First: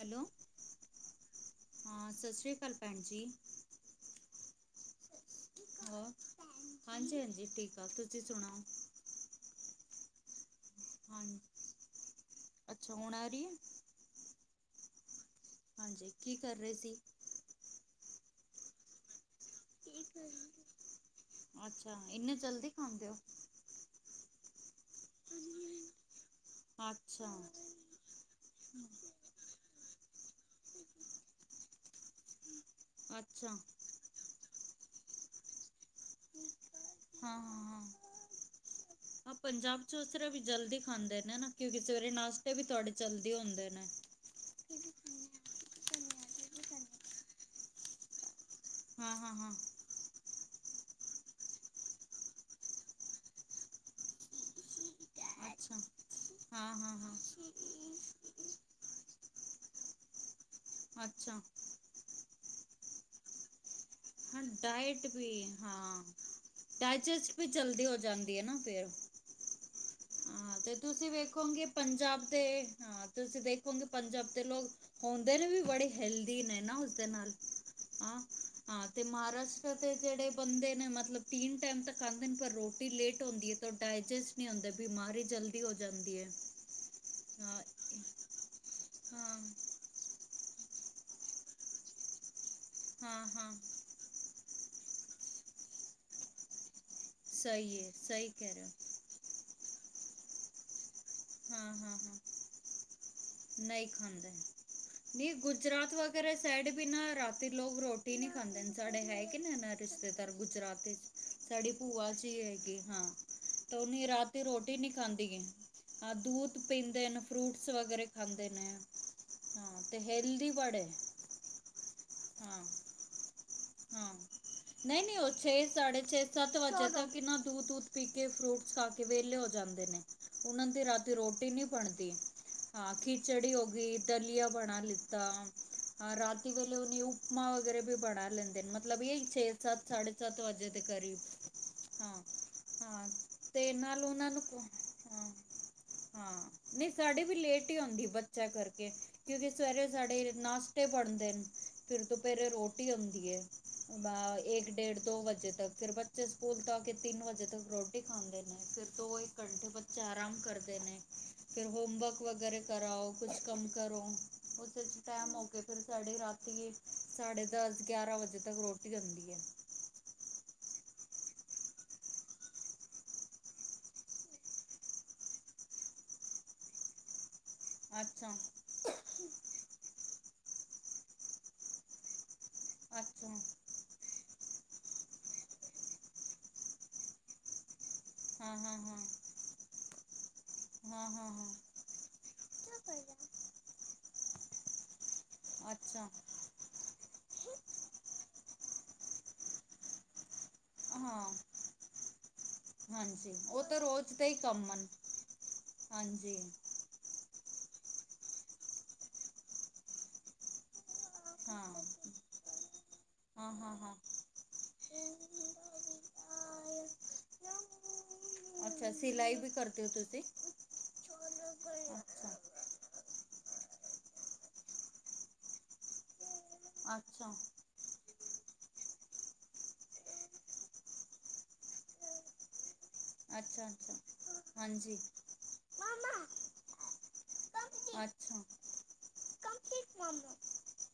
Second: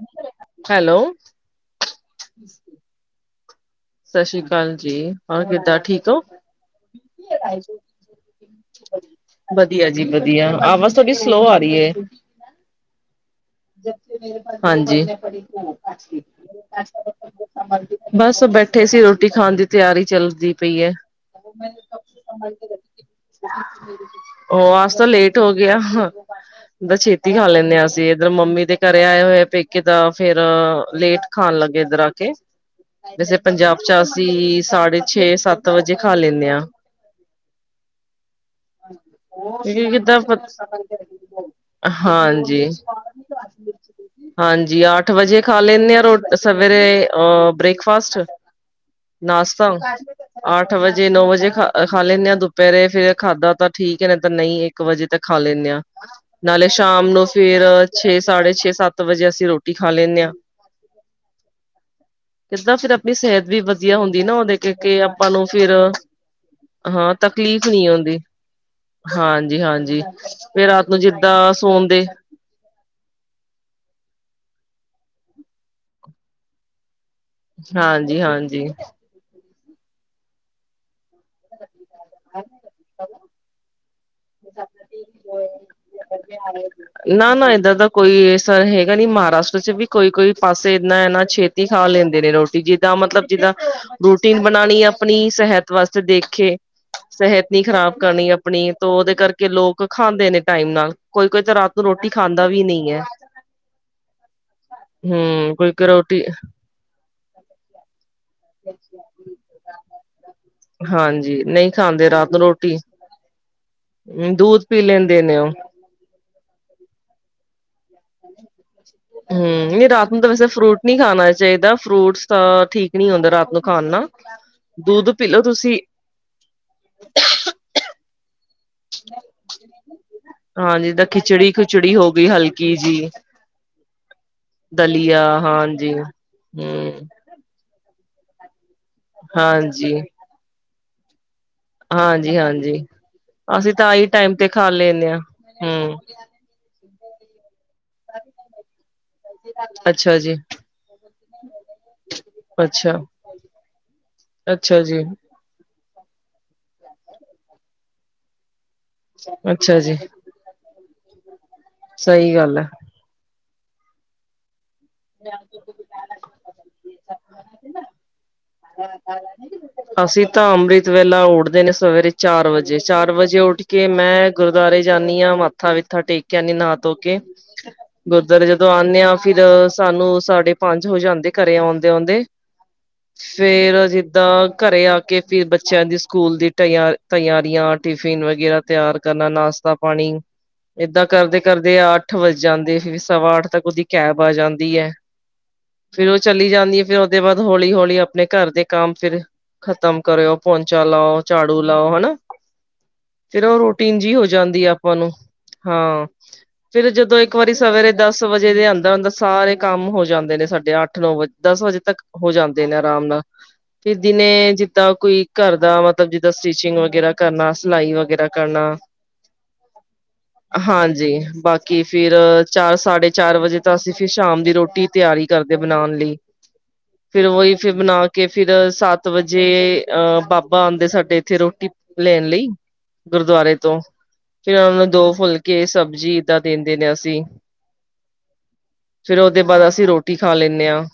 Hello hello, ਹਾਂ, ਸਤਿ ਸ਼੍ਰੀ ਅਕਾਲ ਭੈਣ ਜੀ। ਸਤਿ ਸ੍ਰੀ ਅਕਾਲ ਜੀ, ਹੋਰ ਕਿਦਾਂ ਠੀਕ ਹੋ। ਹਾਂਜੀ-ਹਾਂਜੀ ਠੀਕ ਆ, ਤੁਸੀਂ ਸੁਣਾਓ? ਵਧੀਆ ਜੀ ਵਧੀਆ ਆਵਾਜ਼ ਥੋਡੀ ਹਾਂ ਸਲੋਅ ਆ ਰਹੀ ਹੈ। ਅੱਛਾ ਹੁਣ ਆ ਰਹੀ ਹੈ ਹਾਂਜੀ। ਹਾਂਜੀ। ਕੀ ਕਰ ਰਹੇ ਸੀ। ਬਸ, ਬੈਠੇ ਸੀ। ਰੋਟੀ ਖਾਣ ਦੀ ਤਿਆਰੀ ਚੱਲਦੀ ਪਈ ਹੈ। ਮੈਂ, ਸਭ ਅੱਛਾ ਇੰਨੇ ਸੰਭਾਲ ਕੇ ਜਲਦੀ ਰਖਦੀ ਖਾਂਦੇ ਹੋ ਹੂੰ। ਉਹ, ਅੱ ਤਾਂ ਲੇਟ ਹੋ ਗਿਆਦਾ ਬ ਛੇਤੀ ਅੱਛਾ ਖਾ ਲੈਂਦੇ ਹ ਅਸੀਂ। ਇੱਧਰ ਮੰਮੀ ਦੇ ਘਰੇ ਆਏ ਹੋਏ, ਪੇਕੇ ਤਾਂ ਫੇਰ, ਲੇਟ ਖਾਣ ਲੱਗੇ ਇੱਧਰ ਆ ਕੇ। ਵੈਸੇ, ਅੱਛਾ ਪੰਜਾਬ ਚ ਅਸੀਂ ਸਾਢੇ ਛੇ, ਸੱਤ ਵਜੇ ਖਾ ਲੈਂਦੇ ਹਾਂ। ਹਾਂ, ਹਾਂ- ਹਾਂ। ਹਾਂ [unintelligible] ਕਿਕ ਪੰਜਾਬ 'ਚ ਉਸ ਕਿਦਾਂ ਤਰ੍ਹਾਂ ਵੀ ਜਲਦੀ ਖਾਂਦੇ ਨੇ ਨਾ ਕਿਉਂਕਿ ਸਵੇਰੇ ਨਾਸ਼ਤੇ ਵੀ ਹਾਂਜੀ। ਤੁਹਾਡੇ ਜਲਦੀ ਹੁੰਦੇ ਨੇ ਹਾਂਜੀ। ਅੱਠ ਵਜੇ ਖਾ ਲ ਲੈਂਦੇ ਆ। ਰੋ ਸਵੇਰੇ ਅ ਬ੍ਰੇਕਫਾਸਟ ਹਾਂ ਹਾਂ ਹਾਂ ਨਾਸ਼ਤਾ ਅੱਠ ਵਜੇ, ਨੌ ਵਜੇ ਖਾ, ਖਾ ਲੈਂਦੇ ਹਾਂ। ਦੁਪਹਿਰੇ ਫੇਰ ਖਾਧਾ ਤਾਂ ਠੀਕ ਹੈ। ਨਹੀਂ ਤਾਂ ਨਹੀਂ, ਇੱਕ ਵਜੇ ਤੱਕ ਖਾ ਲੈਂਦੇ ਅੱਛਾ ਹਾਂ। ਨਾਲੇ ਹਾਂ ਹਾਂ ਸ਼ਾਮ ਹਾਂ ਨੂੰ ਫੇਰ, ਛੇ, ਸਾਢੇ ਛੇ, ਸੱਤ ਵਜੇ ਅਸੀਂ ਰੋਟੀ ਖਾ ਲੈਂਦੇ ਹਾਂ। ਅੱਛਾ। ਕਿੱਦਾਂ ਫੇਰ ਆਪਣੀ ਸਿਹਤ ਵੀ ਵਧੀਆ ਹੁੰਦੀ ਨਾ, ਹਾਂ ਉਹਦੇ ਕੇ ਡਾਇਟ ਆਪਾਂ ਵੀ ਨੂੰ ਫੇਰ ਹਾਂ ਹਾਂ ਡਾਇਜੈਸਟ ਵੀ ਤਕਲੀਫ਼ ਜਲਦੀ ਨਹੀਂ ਹੋ ਆਉਂਦੀ। ਜਾਂਦੀ ਹੈ ਨਾ ਫਿਰ ਹਾਂਜੀ-ਹਾਂਜੀ ਹਾਂ ਫੇਰ ਤੇ ਰਾਤ ਨੂੰ ਤੁਸੀਂ ਜਿੱਦਾਂ। ਵੇਖੋਗੇ ਸੋਣਦੇ ਪੰਜਾਬ ਦੇ ਹ ਤੁਸੀਂ ਦੇਖੋਗੇ, ਪੰਜਾਬ ਦੇ ਲੋਕ ਹੁੰਦੇ ਨੇ ਵੀ, ਬੜੇ ਹੈਲਦੀ ਨੇ ਨਾ। ਉਸਦੇ ਨਾਲ ਹਾਂ ਹਾਂਜੀ- ਹਾਂਜੀ। ਹਾਂ ਤੇ ਮਹਾਰਾਸ਼ਟਰ ਦੇ ਜਿਹੜੇ ਬੰਦੇ ਨੇ, ਮਤਲਬ ਤਿੰਨ ਟਾਈਮ ਤਾਂ ਖਾਂਦੇ, ਪਰ ਰੋਟੀ ਲੇਟ ਦੀ ਡਾਈਜੈਸਟ ਨਹੀਂ ਹੁੰਦੇ। ਬੀਮਾਰੀ ਜਲਦੀ ਔ ਤੋ। ਨਾ- ਨਾ, ਇੱਧਰ ਦਾ ਕੋਈਸਰ ਹੈਗਾ ਨੀ। ਹਾਂ ਮਹਾਰਾਸ਼ਟਰ ਚ ਵੀ ਕੋਈ ਕੋਈ ਪਾਸੇ ਇਦਨਾ ਹੈ, ਨਾ ਛੇਤੀ ਖਾ ਲੈਂਦੇ ਨੇ ਰੋਟੀ। ਜਿੱਦਾਂ ਹਾਂ ਮਤਲਬ ਹਾਂ ਜਿੱਦਾਂ ਰੋਟੀ ਬਣਾਉਣੀ ਆਪਣੀ ਸਿਹਤ ਵਾਸਤੇ ਦੇਖੇ ਸਿਹਤ ਨੀ ਸਹੀ ਹੈ ਖ਼ਰਾਬ ਕਰਨੀ ਸਹੀ ਕਹਿ ਰਹੇ ਆਪਣੀ। ਹੋ ਤਾਂ ਉਹਦੇ ਕਰਕੇ ਲੋਕ ਖਾਂਦੇ ਨੇ ਟਾਈਮ ਨਾਲ। ਕੋਈ- ਕੋਈ, ਤਾਂ ਰਾਤ ਹਾਂ ਨੂੰ ਹਾਂ ਰੋਟੀ ਹਾਂ ਖਾਂਦਾ ਵੀ ਨਹੀਂ ਹੈ। ਨ ਹਮ ਕੋਈ ਕੋਈ ਗੁਜਰਾਤ ਰੋਟੀ ਵਗੈਰਾ ਸਾਈਡ ਮੇਂ ਨਾ, ਰਾਤੀ ਲੋਕ ਰੋਟੀ ਰੋਟੀ ਨਹੀਂ ਖਾਂਦੇ। ਸਾਡੇ ਹੈਗੇ ਨਾ ਰਿਸ਼ਤੇਦਾਰ ਗੁਜਰਾਤ ਵਿੱਚ, ਹਾਂਜੀ ਨਹੀਂ ਸਾਡੀ ਖਾਂਦੇ ਭੂਆ ਚ ਰਾਤ ਨੂੰ ਰੋਟੀ ਹੈਗੀ, ਹਾਂ। ਤੇ ਉਹਨੇ, ਰਾਤ ਹਮ ਦੀ ਦੁੱਧ ਰੋਟੀ ਪੀ ਨੀ ਲੈਂਦੇ ਖਾਂਦੀ ਨੇ ਏ। ਉਹ ਹਾਂ ਦੂਧ ਪੀਂਦੇ ਨੇ ਫਰੂਟਸ ਵਗੈਰਾ ਖਾਂਦੇ ਨੇ ਹਮ ਹਾਂ ਨਹੀਂ ਤੇ ਰਾਤ ਨੂੰ ਤਾਂ ਵੈਸੇ ਹੈਲਦੀ ਫਰੂਟ ਬੜੇ ਨਹੀਂ ਖਾਣਾ ਚਾਹੀਦਾ ਫਰੂਟਸ ਤਾਂ ਹਾਂ ਠੀਕ ਨੀ ਹੁੰਦਾ ਰਾਤ ਨੂੰ ਖਾਣ ਨਾਲ ਹਾਂ। ਨਹੀਂ- ਦੁੱਧ ਨਹੀਂ, ਪੀ ਉਹ ਲਓ ਛੇ, ਤੁਸੀਂ ਸਾਢੇ ਛੇ, ਸੱਤ ਵਜੇ ਤੋਂ ਕਿੰਨਾ ਦੂ, ਦੂ ਪੀਕੇ ਫਰੂਟ ਖਾ ਕੇ ਵਿਹਲੇ ਹੋ ਜਾਂਦੇ ਨੇ। ਉਹਨਾਂ ਹਾਂ ਦੀ ਜਿੱਦਾਂ ਰਾਤੀ ਰੋਟੀ ਖਿਚੜੀ ਨਹੀਂ ਖੁਚੜੀ ਬਣਦੀ, ਹੋ ਗਈ ਹਲਕੀ ਹਾਂ ਜੀ ਖਿਚੜੀ ਦਲੀਆਂ ਬਣਾ ਦਲੀਆ ਲੀਤਾ। ਹਾਂਜੀ ਰਾਤ ਵਲੇ ਉਹ ਨ ਹੂੰ ਉਪ ਵੀ ਬਣਾ ਲੈਂਦੇ ਨੇ। ਮਤਲਬ ਇਹ ਛੇ, ਸੱਤ, ਸਾਢੇ ਸੱਤ ਵਜੇ ਦੇ ਕਰੀਬ ਹਾਂ ਹਾਂਜੀ-ਹਾਂਜੀ, ਹਾਂ ਤੇ ਅਸੀਂ ਤਾਂ ਨਾਲ ਆਈ ਉਹਨਾਂ ਟਾਈਮ ਨੂੰ ਤੇ ਖਾ ਲੈਂਦੇ ਹਾਂ। ਹਮ। ਹਾਂ ਨਹੀਂ ਸਾਡੇ ਵੀ ਲੇਟ ਆਉਂਦੀ ਬੱਚਾ ਕਰਕੇ, ਕਿਉਂਕਿ ਸਵੇਰੇ ਅੱਛਾ ਸਾਡੇ ਜੀ। ਨਾਸ਼ਤੇ ਬਣਦੇ ਨੇ। ਫੇਰ ਦੁਪਹਿਰੇ ਰੋਟੀ। ਰੋਟੀ ਅੱਛਾ। ਆਉਂਦੀ ਏ। ਇੱਕ, ਅੱਛਾ ਡੇਢ, ਜੀ, ਦੋ ਵਜੇ ਤੱਕ। ਫੇਰ ਬੱਚੇ, ਸਕੂਲ ਤੋਂ ਆ ਕੇ, ਤਿੰਨ ਵਜੇ ਤੱਕ ਰੋਟੀ ਖਾਂਦੇ ਨੇ। ਦੋ, ਇੱਕ ਘੰਟੇ ਅੱਛਾ ਜੀ। ਬੱਚੇ ਆਰਾਮ ਕਰਦੇ ਨੇ, ਫੇਰ ਹੋਮਵਰਕ ਸਹੀ ਗੱਲ ਵਗੈਰਾ ਹੈ। ਕਰਾਓ, ਕੁਛ ਕੰਮ ਕਰੋ। ਟੈਮ ਹੋ ਕੇ, ਫੇਰ ਸਾਡੀੇ ਰਾਤੀ ਸਾਢੇ ਦਸ, ਗਿਆਰਾਂ ਵਜੇ ਤੱਕ ਰੋਟੀ ਹੁੰਦੀ ਹੈ ਅਸੀਂ ਤਾਂ, ਅੰਮ੍ਰਿਤ ਵ ਉੱਠਦੇ ਨੇ ਸਵੇਰੇ ਚਾਰ ਵਜੇ। ਚਾਰ ਵਜੇ ਉੱਠ ਕੇ ਮੈਂ, ਗੁਰਦੁਆਰੇ ਜਾਂਦੀ ਹਾਂ ਮੱਥਾ ਵਿੱਥਾ ਟੇਕਿਆ ਨੀ ਨਾ- ਧੋ ਕੇ। ਅੱਛਾ ਗੁਰਦੁਆਰੇ ਜਦੋਂ ਆਉਂਦੇ ਆ ਫੇਰ ਸਾਨੂੰ ਸਾਢੇ ਪੰਜ ਹੋ ਜਾਂਦੇ ਘਰੇ ਆਉਂਦੇ-ਆਉਂਦੇ, ਅੱਛਾ ਫੇਰ ਜ ਦਾ ਘਰੇ ਆ ਕੇ ਫਿਰ ਬੱਚਿਆਂ ਦੀ ਸਕੂਲ ਦੀ ਤਿਆ ਤਿਆਰੀਆਂ। ਟਿਫਿਨ ਹਾਂ ਵਗੈਰਾ ਹਾਂ ਹਾਂ ਤਿਆਰ ਕਰਨਾ ਨਾਸ਼ਤਾ ਪਾਣੀ। ਏਦਾਂ ਹਾਂ ਕਰਦੇ ਹਾਂ ਕਰਦੇ ਅੱਠ ਵੱਜ ਜਾਂਦੇ ਹਾਂ ਸਵਾ ਅੱਠ ਤੱਕ ਉਹਦੀ ਕੈਬ ਆ ਜਾਂਦੀ ਹੈ। ਫੇਰ ਅੱਛਾ ਉਹ ਚਲੀ ਜਾਂਦੀ ਹੈ ਫੇਰ ਦੇ ਬਾਅਦ ਹੌਲੀ ਹੌਲੀ ਆਪਣੇ ਘਰ ਦੇ ਕੰਮ ਫਿਰ ਖਤਮ ਕਰਿਓ। ਪੋਂਚਾ ਲਾਓ ਹਾਂ ਝਾੜੂ ਲਾਓ ਹਨਾ। ਹਾਂਜੀ ਫਿਰ ਉਹ ਤਾਂ ਰੁਟੀਨ ਰੋਜ਼ ਜਿਹੀ ਹੋ ਦਾ ਹੀ ਕੰਮ ਜਾਂਦੀ ਹਨ ਆਪਾਂ ਨੂੰ ਹਾਂ ਹਾਂਜੀ ਫਿਰ ਜਦੋਂ ਇੱਕ ਵਾਰੀ ਸਵੇਰੇ ਦਸ ਵਜੇ ਦੇ ਅੰਦਰ ਅੰਦਰ ਸਾਰੇ ਕੰਮ ਹੋ ਜਾਂਦੇ ਨੇ ਸਾਡੇ ਅੱਠ ਨੌ ਦਸ ਵਜੇ ਹਾਂ ਤੱਕ ਹੋ ਜਾਂਦੇ ਨੇ ਆਰਾਮ ਨਾਲ ਹਾਂ ਹਾਂ ਹਾਂ ਫਿਰ ਦਿਨੇ ਜ ਤਾਂ ਕੋਈ ਘਰ ਦਾ ਮਤਲਬ ਜਿੱਦਾਂ ਸਟਿਚਿੰਗ ਵਗੈਰਾ ਕਰਨਾ ਸਿਲਾਈ ਵਗੈਰਾ ਕਰਨਾ ਅੱਛਾ ਸਿਲਾਈ ਵੀ ਕਰਦੇ ਹੋ ਤੁਸੀਂ ਹਾਂਜੀ ਬਾਕੀ ਫਿਰ ਅੱਛਾ ਚਾਰ ਸਾਢੇ ਚਾਰ ਵਜੇ ਤਾਂ ਅਸੀਂ ਫਿਰ ਸ਼ਾਮ ਦੀ ਰੋਟੀ ਤਿਆਰੀ ਕਰਦੇ ਬਣਾਉਣ ਲਈ ਫਿਰ ਅੱਛਾ ਉਹੀ ਫਿਰ ਬਣਾ ਕੇ ਫਿਰ ਸੱਤ ਵਜੇ ਅਹ ਬਾਬਾ ਆਉਂਦੇ ਸਾਡੇ ਇੱਥੇ ਰੋਟੀ ਲੈਣ ਲਈ। ਗੁਰਦੁਆਰੇ ਅੱਛਾ ਤੋਂ ਫਿਰ ਉਹਨਾਂ ਨੂੰ ਹਾਂਜੀ ਦੋ ਫੁਲਕੇ ਸਬਜ਼ੀ ਏਦਾਂ ਦਿੰਦੇ ਨੇ ਅਸੀਂ। ਅੱਛਾ ਅੱਛਾ ਫਿਰ ਉਹਦੇ ਬਾਅਦ ਅਸੀਂ ਰੋਟੀ ਖਾ ਲੈਂਨੇ ਹਾਂ।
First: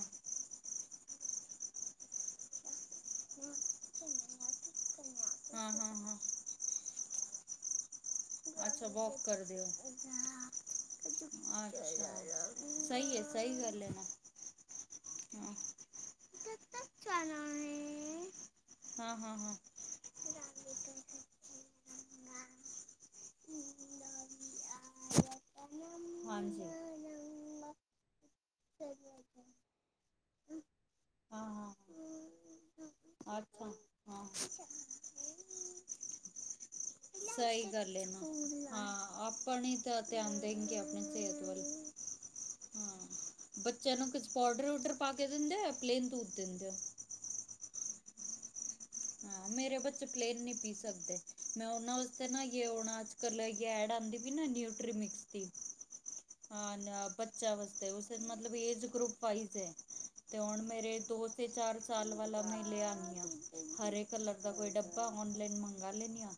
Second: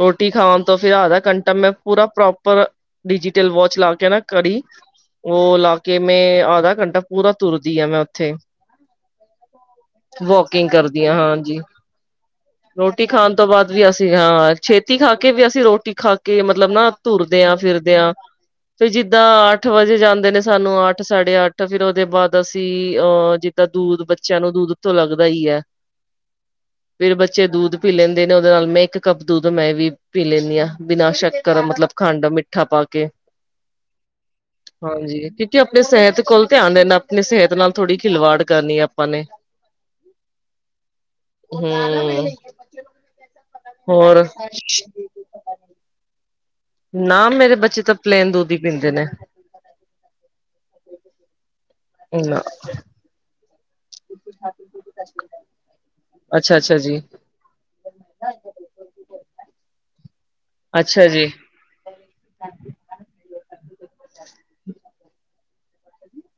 ਰੋਟੀ ਖਾਨ ਤੋਂ ਫਿਰ ਆਧਾ ਘੰਟਾ ਮੈਂ ਪੂਰਾ ਪ੍ਰੋਪਰ ਡਿਜੀਟਲ ਵਾਚ ਲਾ ਕੇ ਨਾ ਕੜੀ ਉਹ ਹਾਂ ਹਾਂ ਲਾਕੇ ਹਾਂ ਮੈਂ ਆਧਾ ਘੰਟਾ ਪੂਰਾ ਤੁਰਦੀ ਆ ਮੈਂ ਉੱਥੇ। ਅੱਛਾ ਕਰਦੇ ਓ ਵੋਕਿੰਗ ਕਰਦੀ ਹਾਂ ਹਾਂਜੀ। ਅੱਛਾ ਰੋਟੀ ਸਹੀ ਹੈ ਖਾਣ ਤੋਂ ਸਹੀ ਬਾਅਦ ਗੱਲ ਵੀ ਹੈ ਨਾ ਅਸੀਂ ਹਾਂ ਛੇਤੀ ਖਾ ਕੇ ਵੀ ਹਾਂ। ਹਾਂ ਅਸੀਂ ਰੋਟੀ ਖਾ ਕੇ ਮਤਲਬ ਹਾਂ ਹਾਂ। ਨਾ ਤੁਰਦਿਆਂ ਫਿਰਦਿਆਂ। ਹਾਂਜੀ। ਤੇ ਹਾਂ ਹਾਂ ਜਿੱਦਾਂ ਹਾਂ ਅੱਠ ਵਜੇ ਜਾਂਦੇ ਅੱਛਾ ਨੇ ਸਾਨੂੰ ਅੱਠ ਸਾਢੇ ਅੱਠ ਫਿਰ ਉਹਦੇ ਬਾਅਦ ਅਸੀਂ ਅਹ ਜਿੱਦਾਂ ਦੂਧ ਬੱਚਿਆਂ ਨੂੰ ਦੂਧ ਤੋਂ ਲੱਗਦਾ ਹੀ ਹੈ। ਹਾਂਜੀ ਫਿਰ ਬੱਚੇ ਦੁੱਧ ਪੀ ਲੈਂਦੇ ਨੇ ਉਹਦੇ ਨਾਲ ਮੈਂ ਇੱਕ ਕੱਪ ਦੁਧ ਮੈਂ ਵੀ ਪੀ ਲੈਂਨੀ ਹਾਂ ਬਿਨਾ ਸ਼ੱਕ ਮਤਲਬ ਖੰਡ ਮਿੱਠਾ ਪਾ ਕੇ। [inaudible] ਹਾਂਜੀ ਕਿਉਂਕਿ ਆਪਣੀ ਸਿਹਤ ਕੋਲ ਧਿਆਨ ਦੇਣਾ ਆਪਣੀ ਸਿਹਤ ਸਹੀ ਨਾਲ ਥੋੜ੍ਹੀ ਗਲ ਏ ਖਿਲਵਾੜ ਕਰਨੀ ਹਾਂ ਆਪਾਂ ਨੇ ਆਪਾਂ ਨ ਤਾਂ ਧਿਆਨ ਦੇਣਗੇ ਆਪਣੀ ਸਿਹਤ ਵੱਲ। ਹਮ ਹਾਂ ਬੱਚਿਆਂ ਨੂੰ ਹੋਰ ਕੁਛ ਪੋਡਰ ਉਡਰ ਪਾ ਕੇ ਦਿੰਦੇ ਯਾ ਪਲੇਨ ਦੂਧ ਦਿੰਦੇ ਹੋ ਨਾ ਮੇਰੇ ਬੱਚੇ ਤਾਂ ਪਲੇਨ ਦੁੱਧ ਹੀ ਪੀਂਦੇ ਨੇ। ਹਾਂ ਮੇਰੇ ਬੱਚੇ ਪਲੇਨ ਨੀ ਪੀ ਸਕਦੇ ਮੈਂ ਉਹਨਾਂ ਵਸਤੇ ਨਾ ਯੇ ਹੁਣ ਅੱਜ ਕੱਲ ਐਡ ਆਂਦੀ ਪੀ ਨਾ ਨਿਊਟਰੀਮਿਕਸ ਦੀ। ਅੱਛਾ ਅੱਛਾ ਜੀ ਬੱਚਿਆਂ ਵਾਸਤੇ ਉਸ ਮਤਲਬ ਏਜ ਗਰੁੱਪ ਵਾਈਜ਼ ਹੈ। ਤੇ ਹੁਣ ਮੇਰੇ ਅੱਛਾ ਜੀ ਦੋ ਤੇ ਚਾਰ ਸਾਲ ਵਾਲਾ ਮੈਂ ਲੈ ਆਨੀ ਆਂ ਹਰੇ ਕਲਰ ਦਾ ਕੋਈ ਡੱਬਾ ਔਨਲਾਈਨ ਮੰਗਾ ਲੈਨੀ ਆਂ।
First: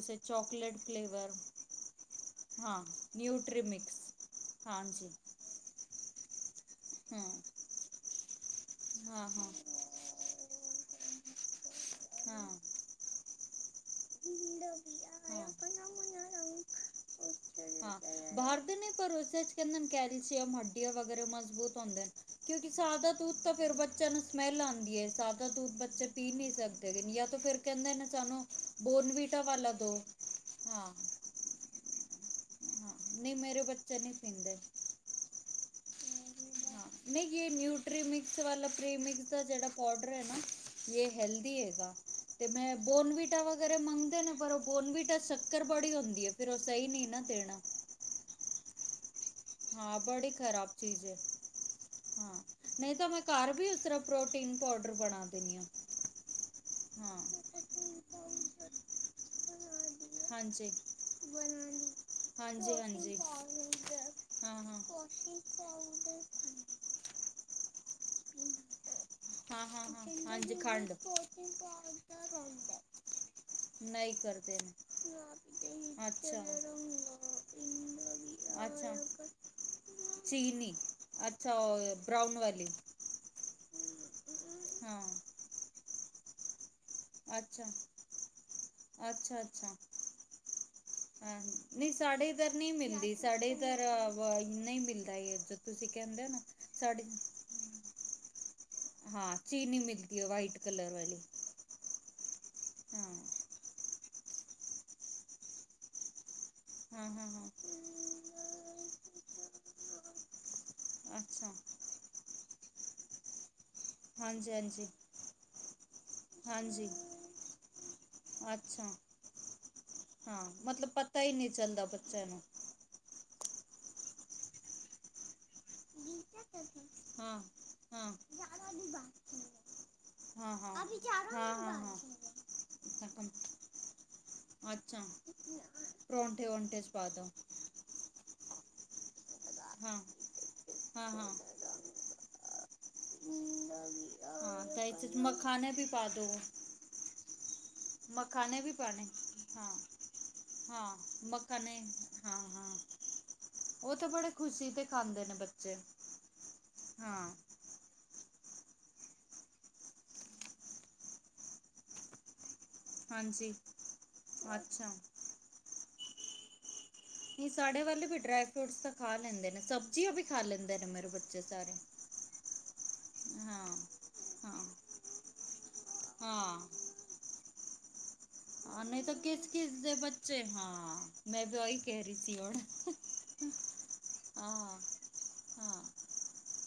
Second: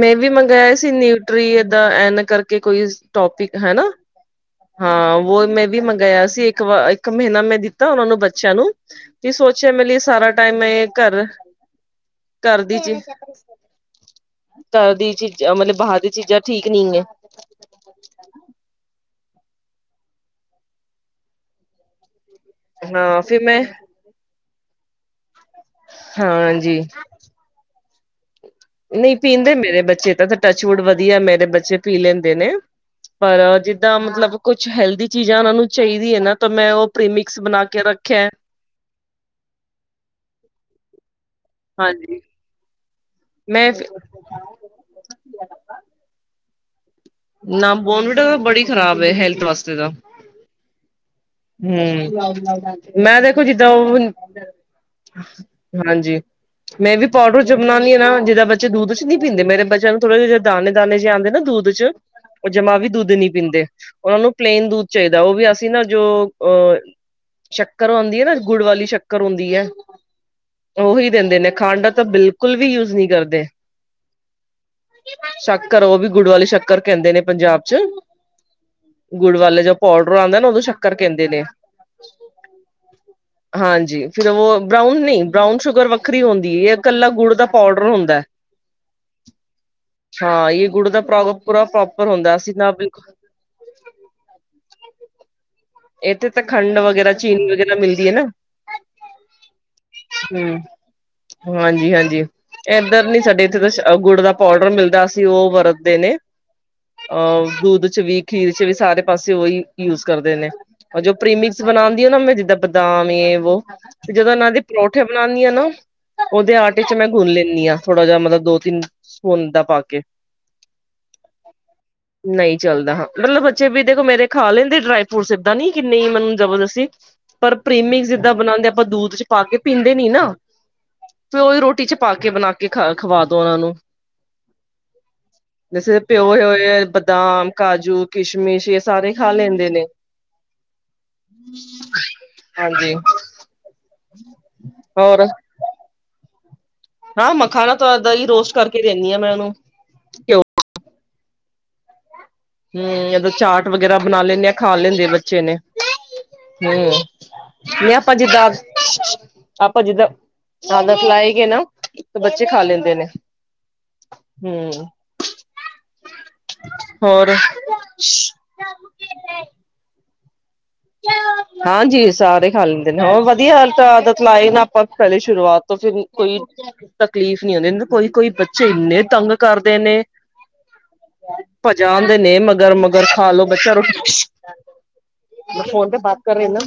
ਮੈਂ ਵੀ ਮੰਗਵਾਯਾ ਸੀ ਨਿਊਟਰੀ ਐਦਾਂ ਐਨ ਕਰਕੇ ਹਾਂ ਕੋਈ ਟੋਪਿਕ ਨਿਊਟਰੀ ਹੈ ਨਾ। ਮਿਕਸ ਹਾਂਜੀ ਹਾਂ ਵੋ ਮੈਂ ਵੀ ਮੰਗਾਇਆ ਸੀ ਇੱਕ ਇੱਕ ਹਾਂ ਮਹੀਨਾ ਮੈਂ ਦਿੱਤਾ ਉਹਨਾਂ ਨੂੰ ਬੱਚਿਆਂ ਨੂੰ ਹਾਂ ਤੇ ਹਾਂ ਸੋਚਿਆ ਟਾਈਮ ਮੈਂ ਘਰ ਹਾਂ ਘਰ ਦੀ ਚੀ ਹਾਂ ਘਰ ਦੀ ਚੀਜ਼ਾਂ ਮਤਲਬ ਬਾਹਰ ਦੀਆਂ ਚੀਜ਼ਾਂ ਠੀਕ ਨਹੀਂ ਹੈ। ਹਾਂ ਬਾਹਰਦੇ ਨੇ ਪਰ ਉਸ ਚ ਕਹਿੰਦੇ ਕੈਲਸ਼ੀਅਮ ਹੱਡੀਆਂ ਵਗੈਰਾ ਮਜ਼ਬੂਤ ਹੁੰਦੇ ਨੇ ਕਿਉਂਕਿ ਸਾਦਾ ਹਾਂ ਦੂਧ ਤਾਂ ਮੈਂ ਫਿਰ ਬੱਚਿਆਂ ਨੂੰ ਸਮੈਲ ਆਉਂਦੀ ਹੈ ਸਾ ਤਾਂ ਦੁਧ ਬੱਚੇ ਪੀ ਨਹੀਂ ਹਾਂਜੀ ਸਕਦੇ ਜਾਂ ਯਾ ਫਿਰ ਕਹਿੰਦੇ ਨੇ ਸਾਨੂੰ ਨਹੀਂ ਬੋਨਵੀਟਾ ਪੀਂਦੇ ਵਾਲਾ ਮੇਰੇ ਦੋ ਬੱਚੇ ਤਾਂ ਤਾਂ ਟੱਚਵੁਡ ਹਾਂ ਵਧੀਆ ਮੇਰੇ ਬੱਚੇ ਪੀ ਲੈਂਦੇ ਨੇ। ਹਾਂ ਨਹੀਂ ਪਰ ਮੇਰੇ ਜਿੱਦਾਂ ਬੱਚੇ ਨਹੀਂ ਮਤਲਬ ਪੀਂਦੇ ਕੁਛ ਹੈਲਦੀ ਚੀਜ਼ਾਂ ਉਹਨਾਂ ਨੂੰ ਚਾਹੀਦੀ ਏ ਨਾ। ਤਾਂ ਮੈਂ ਉਹ ਪ੍ਰੀਮਿਕਸ ਨਹੀਂ ਬਣਾ ਕੇ ਨਿਊਟਰੀ ਰੱਖਿਆ ਮਿਕਸ ਵਾਲਾ ਪ੍ਰੀਮਿਕਸ ਦਾ ਜਿਹੜਾ ਪਾਡਰ ਹੈ ਨਾ ਯੇ ਹੈਲਦੀ ਹੈਗਾ। ਹਾਂਜੀ ਤੇ ਮੈਂ ਬੋਨਵੀਟਾ ਮੈਂ ਵਗੈਰਾ ਮੰਗਦੇ ਨੇ ਪਰ ਉਹ ਬੋਨਵੀਟਾ ਸ਼ੱਕਰ ਬੜੀ ਹੁੰਦੀ ਫੇਰ ਉਹ ਸਹੀ ਨਹੀਂ ਨਾ ਦੇਣਾ ਨਾ ਬੋਨਵੀਟਾ ਤਾਂ ਬੜੀ ਖ਼ਰਾਬ ਏ, ਹੈਲ ਹਾਂ। ਬੜੀ ਖਰਾਬ ਚੀਜ਼ ਹੈ ਗੀ ਐਂ। ਹਮ, ਮੈਂ ਦੇਖੋ ਘਰ ਜਿੱਦਾਂ ਵੀ ਉਸ ਓ ਤਰ੍ਹਾਂ ਪ੍ਰੋਟੀਨ ਪਾਊਡਰ ਬਣਾ ਦਿੰਦੀ ਹਾਂ ਹਾਂਜੀ, ਮੈਂ ਵੀ ਹਾਂ ਪੋਡਰ ਚ ਬਣਾਉਦੀ ਹਾਂ ਨਾ ਜਿਦਾਂ ਬੱਚੇ ਦੂ ਦੁਧ ਚ ਨੀ ਪੀਦੇ ਮੇਰੇ ਬੱਚਿਆਂ ਨੂੰ ਥੋੜਾ ਜਿਹੇ ਹਾਂਜੀ ਦਾਣੇ-ਦਾਣੇ ਜਿ ਆਉਦੇ ਨਾ ਦੂਧ ਚ ਉਹ ਜਮਾ ਹਾਂਜੀ ਵੀ ਦੁੱਧ ਹਾਂਜੀ ਨੀ ਪੀਂਦੇ ਉਹਨਾ ਨੂੰ ਹਾਂ ਪਲੇਨ ਹਾਂ ਦੁਧ ਚਾਹੀਦਾ ਉਹ ਵੀ ਕੋਸ਼ਿਸ਼ ਅਸੀਂ ਨਾ ਜੋ ਪਾਊਡਰ ਅ ਸ਼ੱਕਰ ਆਉਂਦੀ ਹੈ ਨਾ, ਗੁੜ ਵਾਲੀ ਸ਼ੱਕਰ ਆਦੀ ਹਾਂ ਹੈ, ਹਾਂ ਹਾਂ ਹਾਂਜੀ ਖੰਡ ਉਹੀ ਦਿੰਦੇ ਨੇ ਖੰਡ ਤਾਂ ਬਿਲ ਬਿਲਕੁਲ ਵੀ ਯੂਜ ਨਹੀਂ ਕਰਦੇ। ਨਹੀਂ ਕਰਦੇ ਨੇ। ਸ਼ੱਕਰ ਉਹ ਵੀ ਗੁੜ ਅੱਛਾ ਵਾਲੇ ਸ਼ੱਕਰ ਕਹਿੰਦੇ ਨੇ ਪੰਜਾਬ ਚ। ਅੱਛਾ ਗੁੜ ਵਾਲੇ ਜਾਂ ਪੋਡਰ ਆਉਂਦਾ ਨਾ ਉਹਦੋਂ ਚੀਨੀ ਸ਼ੱਕ ਅੱਛਾ, ਉਹ ਬਰਾਊਨ ਵਾਲੀ ਹਾਂਜੀ। ਫਿਰ ਉਹ ਬਰਾਊਨ ਹਾਂ ਨਹੀਂ, ਬਰਾਊਨ ਸ਼ੂਗਰ ਵੱਖਰੀ ਹੁੰਦੀ ਏ। ਕੱਲਾ ਗੁੜ ਦਾ ਪਾਊਡਰ ਹੁੰਦਾ ਏ। ਅੱਛਾ-ਅੱਛਾ ਗੁੜ ਦਾ ਪ੍ਰੋ ਹਾਂ। ਪੂਰਾ ਨਹੀਂ ਪ੍ਰੋਪਰ ਸਾਡੇ ਹੁੰਦਾ ਇਧਰ ਅਸੀਂ ਨਾ ਨਹੀਂ ਬਿਲਕੁਲ ਮਿਲਦੀ, ਸਾਡੇ ਇਧਰ ਨਹੀਂ ਮਿਲਦੀ। ਨੇਈ ਇਧਰ ਇੱਥੇ ਤਾਂ ਖੰਡ ਵਗੈਰਾ ਚੀਨੀ ਵਗੈਰਾ ਮਿਲਦੀ ਹੈ ਨਾ। ਹਾਂ, ਚੀਨੀ ਮਿਲਦੀ ਹੈ ਵਾਈਟ ਕਲਰ ਵਾਲੀ। ਏਧਰ ਹਾਂ ਨੀ, ਸਾਡੇ ਇੱਥੇ ਤਾਂ ਗੁੜ ਦਾ ਪਾਊਡਰ ਮਿਲਦਾ ਅਸੀਂ ਉਹ ਵਰਤਦੇ ਨੇ ਹਾਂ ਹਾਂ ਅਹ ਹਾਂ ਦੁਧ ਚ ਵੀ, ਖੀਰ ਚ ਵੀ ਸਾਰੇ ਪਾਸੇ ਉਹੀ ਯੂਜ ਕਰਦੇ ਨੇ ਉਹ ਜੋ ਅੱਛਾ ਪ੍ਰੀਮਿਕਸ ਬਣਾਉਂਦੀ ਨਾ ਮ ਜਿੱਦਾਂ ਬਦਾਮ ਯੇ ਵੋ ਤੇ ਜਦੋਂ ਇਹਨਾਂ ਹਾਂਜੀ ਦੀ ਹਾਂਜੀ ਪਰੌਠੇ ਬਣਾਉਂਦੀ ਆ ਨਾ ਉਹਦੇ ਆਟੇ ਹਾਂਜੀ ਚ ਮੈਂ ਗੁੰਣ ਲੈਂਦੀ ਹਾਂ, ਥੋੜਾ ਜ ਮਤਲਬ ਦੋ-ਤਿੰਨ ਅੱਛਾ ਸੁੰਦਾ ਪਾ ਕੇ ਹਾਂ, ਮਤਲਬ ਪਤਾ ਹੀ ਨਹੀਂ ਚੱਲਦਾ ਬੱਚਿਆਂ ਨੂੰ ਨਹੀਂ ਚੱਲਦਾ ਹਾਂ ਮਤਲਬ ਬੱਚੇ ਵੀ, ਦੇਖੋ ਮੇਰੇ ਖਾ ਲੈਂਦੇ ਡਰਾਈ ਫਰੂਟਸ ਏਦਾਂ ਨਈ ਕਿੰ ਨੀ ਮੈਨੂੰ ਜਬਰਦਸਤੀ ਹਾਂ ਪਰ ਪ੍ਰੇਮਿਕਸ ਹਾਂ ਹਾਂ ਜਿੱਦਾਂ ਹਾਂ ਬਣਾਉਂਦੇ ਆਪਾਂ ਦੂਧ ਚ ਪਾ ਕੇ ਪੀਂਦੇ ਨੀ ਨਾ ਹਾਂ ਹਾਂ ਫਿਰ ਉਹਦੀ ਹਾਂ ਰੋਟੀ ਚ ਚ ਪਾ ਕੇ ਬਣਾ ਕੇ ਖਾ-ਖਵਾ ਦੋ ਉਹਨਾਂ ਨੂੰ ਅੱਛਾ, ਜੈਸੇ ਪਿਓਏ ਪਰੌਂਠੇ ਵੋਠੇ ਹੋਏ ਚ ਪਾਦੋ। ਬਦਾਮ ਕਾਜੂ ਕਿਸ਼ਮਿਸ਼ ਇਹ ਸਾਰੇ ਖਾ ਲੈਂਦੇ ਨੇ ਹਾਂਜੀ ਹਾਂ, ਤਾਂ ਇੱਥ ਹੋਰ ਮਖਾਨੇ ਵੀ ਪਾ ਦੋ। ਹਾਂ ਮੱਖਾਣਾ ਤ ਇਦਾਂ ਹੀ ਰੋਸਟ ਕਰਕੇ ਦੇਨੀ ਹਾਂ ਮੈਂ ਉਹਨੂੰ। ਕਿਉ ਮੱਖਣ ਨੇਈ। ਹੂ, ਯਾਤਾ ਚਾਟ ਵਗੈਰਾ ਬਣਾ ਲੈਂਦੇ ਆ, ਖੁਸ਼ੀ ਖਾ ਤੇ ਲੈਂਦੇ ਆ ਖਾਂਦੇ ਬੱਚੇ ਨੇ। ਹੂ, ਨੀ ਹਾਂ ਮੈਂ ਆਪਾਂ ਜਿੱਦਾਂ ਆਪਾਂ ਜਿੱਦਾਂ, ਆਦਤ ਲਾਏ ਗਏ ਨਾ ਬੱਚੇ ਖਾ ਲੈਂਦੇ ਨੇ, ਹਾਂਜੀ ਹੂ। ਅੱਛਾ ਨਹੀਂ ਸਾਡੇ ਵੱਲੇ ਵੀ ਡਰਾਈ ਫਰੂਟਸ ਤਾਂ ਖਾ ਲੈਂਦੇ ਨੇ, ਸਬਜ਼ੀਆਂ ਵੀ ਖਾ ਲੈਂਦੇ ਨੇ ਮੇਰੇ ਬੱਚੇ ਹਾਂਜੀ, ਸਾਰੇ ਖਾ ਲੈਂਦੇ ਨੇ ਹ ਵਧੀਆ ਹਾਂ ਆਦਤ ਲਾਏ ਨੇ ਹਾਂ ਆਪਾਂ ਪਹਿਲੇ, ਸ਼ੁਰੂਆਤ ਤੋਂ ਫਿਰ ਕੋਈ ਹਾਂ ਤਕਲੀਫ਼ ਨੀ ਆਉਂਦੀ ਇਨੂੰ ਹਾਂ, ਨਹੀਂ ਤਾਂ ਕਿਸ-ਕਿਸ ਦੇ ਨੇ ਬੱਚੇ ਹਾਂ। ਮੈਂ ਵੀ ਉਹੀ ਕਹਿ ਰਹੀ ਭਜਾਦੇ ਨੇ ਸੀ। ਮਗਰ ਮਗਰ ਖਾ ਲੋ ਬੱਚਾ, ਹਾਂ ਮੈਂ ਹਾਂ ਫੋਨ ਤੇ ਬਾਤ ਕਰ ਰਹੀ ਹੂੰ ਨਾ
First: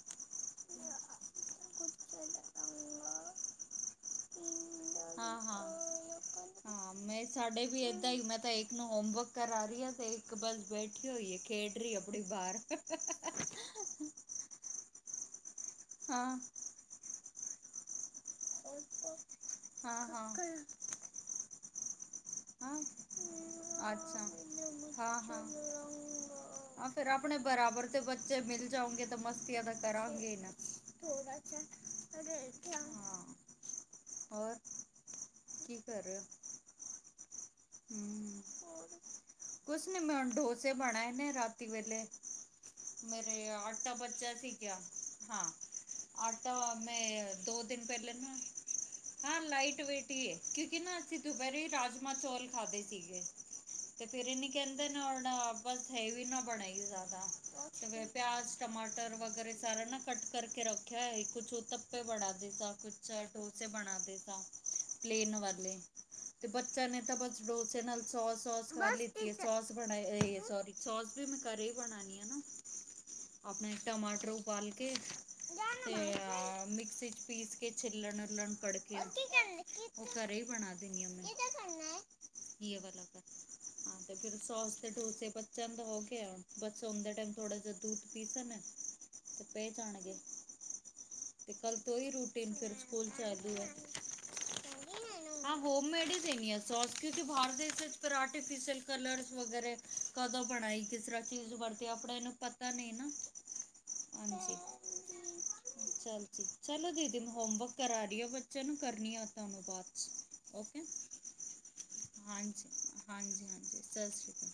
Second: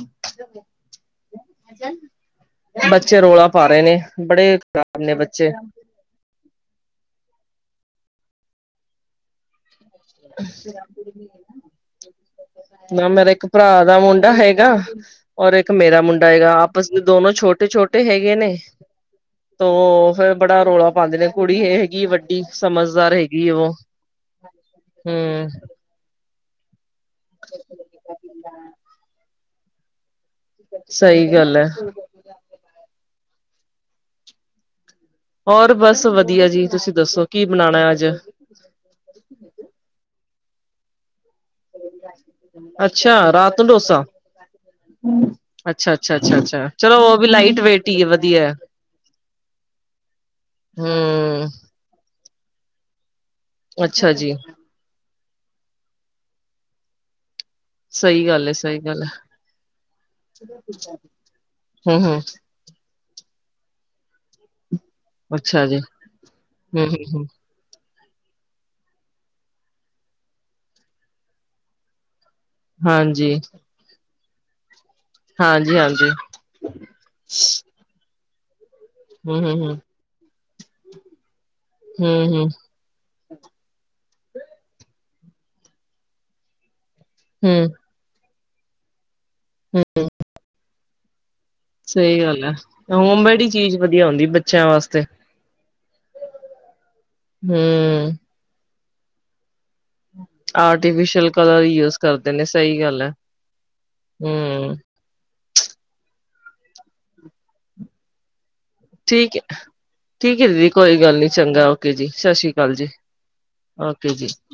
ਬੱਚੇ ਰੌਲਾ ਪਾ ਰਹੇ ਨੇ ਬੜੇ ਖ਼ਰਾਬ ਨੇ ਬੱਚੇ ਹਾਂ-ਹਾਂ-ਹਾਂ, ਮੈਂ ਸਾਡੇ ਵੀ ਏਦਾਂ ਹੀ ਮੈਂ ਤਾਂ ਇੱਕ ਨੂੰ ਹੋਮਵਰਕ ਕਰਾ ਰਹੀ ਹਾਂ। ਤੇ ਇੱਕ ਬਸ ਬੈਠੀ ਹੋਈ ਹੈ ਖੇਡ ਰਹੀ ਹੈ ਆਪਣੀ ਬਾਹਰ [inaudible] ਨਾ ਮੇਰਾ ਇੱਕ ਭਰਾ ਦਾ ਮੁੰਡਾ ਹੈੇਗਾ। ਔਰ ਇੱਕ ਮੇਰਾ ਮੁੰਡਾ ਹਾਂ ਹੈਗਾ। ਆਪਸ ਦੋਨੋ ਛੋਟੇ ਛੋਟੇ ਹੈਗੇ। ਗੇ ਨੇ। ਤੋ ਹਾਂ ਫੇਰ ਹਾਂ ਬੜਾ ਰੌਲਾ ਪਾਉਂਦੇ ਨੇ। ਕੁੜੀ ਇਹ ਹੈਗੀ ਵੱਡੀ [unintelligible] ਸਮਝਦਾਰ ਹੈਗੀ ਉਹ ਹਮ ਹਾ-ਹਾਂ। ਫੇਿਰ ਆਪਣੇ ਬਰਾਬਰ ਤੇ ਬੱਚੇ ਮਿਲ ਜਾਓਗੇ ਤਾਂ ਮਸਤੀਆਂ ਤਾਂ ਕਰਾਂਗੇ। ਨਾ ਸਹੀ ਥੋੜਾ ਗੱਲ ਸਾ ਹੈ। ਅਗਰ ਹਾਂ ਹੋਰ? ਹੋਰ ਕੀ ਕਰ ਬਸ ਰਹੇ ਵਧੀਆ ਜੀ, ਤੁਸੀਂ ਦੱਸੋ ਕੀ ਬਣਾਣਾ ਹੋ ਅੱਜ? ਹੂੰ ਕੁਛ ਨੀ ਮੈਂ ਹੁਣ ਡੋਸੇ ਬਣਾਏ ਨੇ ਰਾਤੀ ਵੇਲੇ, ਅੱਛਾ ਮੇਰੇ ਆਟਾ ਬੱਚਾ ਸੀਗਾ। ਅੱਛਾ-ਅੱਛਾ, ਅੱਛਾ-ਅੱਛਾ, ਚਲੋ ਉਹ ਵੀ ਮੈਂ ਲਾਈਟ ਦੋ ਦਿਨ ਵੇਟ ਹੀ ਹੈ। ਪਹਿਲੇ ਨਾ ਵਧੀਆ ਐ। ਹਾਂ, ਲਾਈਟ ਵੇਟ ਹੀ ਹੈ। ਕਿਉਂਕਿ ਨਾ ਅਸੀਂ ਹਮ। ਦੁਪਹਿਰੇ ਹੀ ਰਾਜਮਾਂ-ਚੋਲ ਖਾਦੇ ਸੀਗੇ। ਤੇ ਅੱਛਾ ਫੇਿਰ ਜੀ ਇਹ ਨ ਕਹਿੰਦੇ ਨੇ ਉਹ ਨਾ ਬਸ ਹੈਵੀ ਨਾ ਬਣੇ ਹੀ ਜ਼ਿਆਦਾ। [inaudible] ਪਿਆਜ, ਹੈ ਸਹੀ ਗੱਲ ਹੈ ਟਮਾਟਰ ਵਗੈਰਾ ਸਾਰਾ ਨਾ ਕਟ ਕਰਕੇ ਰੱਖਿਆ ਹੈ। ਕੁਛ ਉਹਤਪੇ ਹਮ ਹਮ ਬੜਾ ਦੇਗਾ ਕੁਛ। ਚਾਹੇ ਡੋਸੇ ਬਣਾ ਦੇਗਾ ਪਲੇਨ ਅੱਛਾ ਜੀ ਵਾਲੇ ਤੇ ਹਮ ਬੱਚਾ ਨੇ ਹਮ ਤਾਂ ਹਮ। ਬਸ ਡੋਸੇ ਨਾਲ ਸੋ ਸੋਸ ਕਰ ਲਿਤੀ ਸੋਸ ਬਣਾ ਸੋਰੀ ਸੋਸ ਵੀ ਮੈਂ ਘਰੇ ਹੀ ਬਣਾਨੀ ਹੈ ਨਾ। ਹਾਂਜੀ। ਆਪਣੇ ਟਮਾਟਰ ਉਬਾਲ ਕੇ ਹਾਂਜੀ ਤੇ ਹਾਂਜੀ ਅ, ਮਿਕਸੀ ਚ ਪੀਸ ਕੇ ਛਿਲਣ ਲਣ ਪਡੇ ਹਮ ਹਮ ਹਮ ਉਹ ਘਰੇ ਬਣਾ ਦਿੰਨੀ ਆ ਮੈਂ। ਹੁਂ-ਹੁਂ। ਇਹ ਵਾਲਾ ਕਰ ਹਾਂ ਤੇ ਫਿਰ ਸੋਸ ਤੇ ਡੋਸੇ ਬੱਚਿਆਂ ਦਾ ਹੋ ਗਿਆ ਥਸ। ਸੋਂਦੇ ਟਾਈਮ ਥੋੜਾ ਸਾ ਹਮ ਦੁੱਧ ਪੀਸਣ ਹੈ। ਤੇ ਪੇ ਹਮ। ਜਾਣਗੇ। ਤੇ ਕੱਲ ਤੋਂ ਹੀ ਸਹੀ ਗੱਲ ਹੈ। ਰੂਟੀਨ ਫਿਰ ਸਕੂਲ ਹੋਮਸੇਡ ਹੀ ਚਾਲੂ ਹੈ ਚੀਜ਼ ਵਧੀਆ ਹੁੰਦੀ ਬੱਚਿਆਂ ਵਾਸਤੇ। ਹਾਂ, ਹੋਮਮੇਡ ਹੀ ਦੇਣੀ ਆ ਸੋਸ ਕਿਉਂਕਿ ਭਾਰਤ ਦੇ ਇਸ ਵਿੱਚ ਹਮ। ਪਰ ਆਰਟੀਫਿਸ਼ਅਲ ਕਲਰਸ ਵਗੈਰਾ ਕਦੋਂ ਬਣਾਈ ਕਿਸ ਤਰਾਂ ਆਰਟੀਫਿਸ਼ਲ ਚੀਜ਼ ਕਲਰ ਵਰਤੀ ਆਪਣੇ ਇਹਨੂੰ ਪਤਾ ਨਈ ਨਾ। ਹੁਂ। ਹਾਂਜੀ ਚੱਲ ਠੀਕ। ਚਲੋ ਦੀਦੀ ਮ ਹੋਮਵਰਕ ਕਰਾ ਰਹੀ ਫੇਰ। ਠੀਕ ਹੈ, ਠੀਕ ਹੈ ਦੀਦੀ। ਓਕੇ ਕੋਈ ਗੱਲ ਨੀ ਚੰਗਾ ਓ ਓਕੇ ਜੀ, ਸਤਿ ਸ੍ਰੀ ਹਾਂਜੀ ਅਕਾਲ ਜੀ। ਹਾਂਜੀ ਹਾਂਜੀ ਸਤਿ ਓਕੇ ਜੀ। ਸ਼੍ਰੀ ਅਕਾਲ